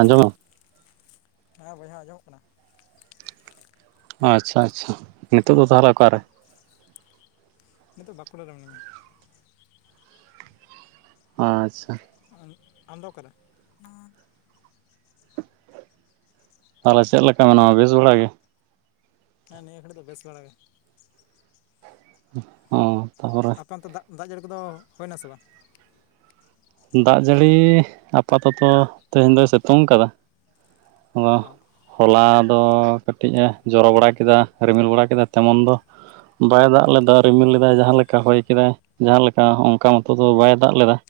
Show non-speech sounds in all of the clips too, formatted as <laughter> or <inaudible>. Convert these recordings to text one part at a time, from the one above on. ᱟᱸᱡᱚᱢᱚᱜ ᱦᱮᱸ ᱵᱚᱭᱦᱟ ᱟᱸᱡᱚᱢᱚᱜ ᱠᱟᱱᱟ ᱾ ᱟᱪᱪᱷᱟ ᱟᱪᱪᱷᱟ ᱾ ᱱᱤᱛᱚᱜ ᱫᱚ ᱛᱟᱦᱟᱞᱮ ᱚᱠᱟᱨᱮ? ᱱᱤᱛᱚᱜ ᱵᱟᱠᱩᱲᱟ ᱨᱮ ᱢᱤᱱᱟᱹᱧᱟ ᱾ ᱟᱻᱪᱪᱷᱟ ᱟᱨ ᱟᱢᱫᱚ ᱚᱠᱟᱨᱮ? <inaudible> ᱛᱟᱦᱚᱞᱮ ᱪᱮᱫ ᱞᱮᱠᱟ ᱢᱮᱱᱟᱢᱟ ᱵᱮᱥ ᱵᱟᱲᱟ ᱜᱮ? ᱦᱮᱸ ᱱᱤᱭᱟᱹ ᱜᱷᱟᱹᱲᱤ ᱫᱚ ᱵᱮᱥ ᱵᱟᱲᱟ ᱜᱮ ᱾ ᱚ ᱛᱟᱯᱚᱨᱮ ᱟᱯᱮ ᱚᱱᱛᱮ ᱫᱟᱜ ᱫᱟᱜ ᱡᱟᱹᱲᱤ ᱠᱚᱫᱚ ᱦᱩᱭᱱᱟᱥᱮ ᱵᱟ? ᱫᱟᱜ ᱡᱟᱹᱲᱤᱻ ᱟᱯᱟᱛᱚᱛᱚ ᱛᱮᱦᱮᱧ ᱫᱚᱭ ᱥᱮᱛᱩᱝ ᱠᱟᱫᱟ ᱚ ᱾ ᱦᱚᱞᱟ ᱫᱚ ᱠᱟᱹᱴᱤᱡ ᱮ ᱡᱚᱨᱚ ᱵᱟᱲᱟ ᱠᱮᱫᱟ ᱨᱤᱢᱤᱞ ᱵᱟᱲᱟ ᱠᱮᱫᱟ ᱛᱮᱢᱚᱱ ᱫᱚ ᱵᱟᱭ ᱫᱟᱜ ᱞᱮᱫᱟ ᱨᱤᱢᱤᱞ ᱞᱮᱫᱟᱭ ᱡᱟᱦᱟᱸ ᱞᱮᱠᱟ ᱦᱚᱭ ᱠᱮᱫᱟᱭ ᱡᱟᱦᱟᱸ ᱞᱮᱠᱟ ᱚᱝᱠᱟ ᱢᱚᱛᱚ ᱫᱚ ᱵᱟᱭ ᱫᱟᱜ ᱞᱮᱫᱟ ᱾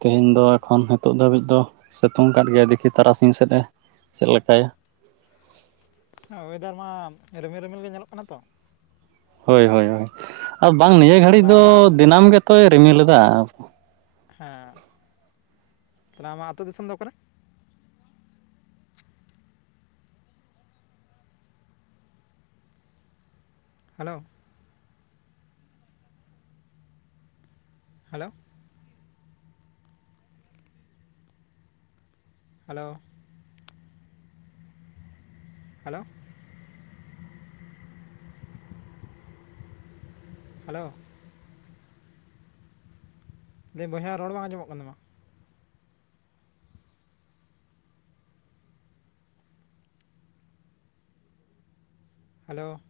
ᱛᱮᱦᱮᱧ ᱚ ᱫᱚ ᱮᱠᱷᱚᱱ ᱦᱮᱛᱳᱜ ᱫᱷᱟᱹᱵᱤᱡ ᱫᱚ ᱥᱮᱛᱳᱝ ᱠᱟᱫ ᱜᱮᱭᱟᱭ ᱫᱮᱠᱷᱤ ᱛᱟᱨᱟᱥᱤᱧ ᱥᱮᱫ ᱮ ᱪᱮᱫ ᱞᱮᱠᱟᱭᱟ ᱾ ᱦᱮᱸ ᱚᱭᱮᱫᱟᱨ ᱢᱟ ᱨᱤᱢᱤᱞ ᱨᱤᱢᱤᱞ ᱜᱮ ᱧᱮᱞᱚᱜ ᱠᱟᱱᱟ ᱛᱚ ᱾ ᱦᱳᱭ ᱦᱳᱭ ᱟᱨ ᱵᱟᱝ ᱱᱤᱭᱟᱹ ᱜᱷᱟᱹᱲᱤᱡ ᱛᱟᱦᱚᱞᱮ ᱫᱚ ᱟᱢᱟᱜ ᱟᱹᱛᱩ ᱫᱤᱱᱟᱹᱢ ᱜᱮᱛᱚᱭ ᱨᱤᱢᱤᱞᱮᱫᱟ ᱾ ᱦᱮᱸ ᱛᱟᱦᱚᱞᱮ ᱟᱢᱟᱜ ᱟᱛᱩᱳ ᱫᱤᱥᱚᱢ ᱫᱚ ᱚᱠᱟᱨᱮ? Hello hello hello hello hello ᱵᱚᱭᱦᱟ ᱨᱚᱲ ᱵᱟᱝ ᱟᱸᱡᱚᱢᱚᱜ ᱠᱟᱱ ᱛᱟᱢᱟ ᱾ ᱦᱮᱞᱳ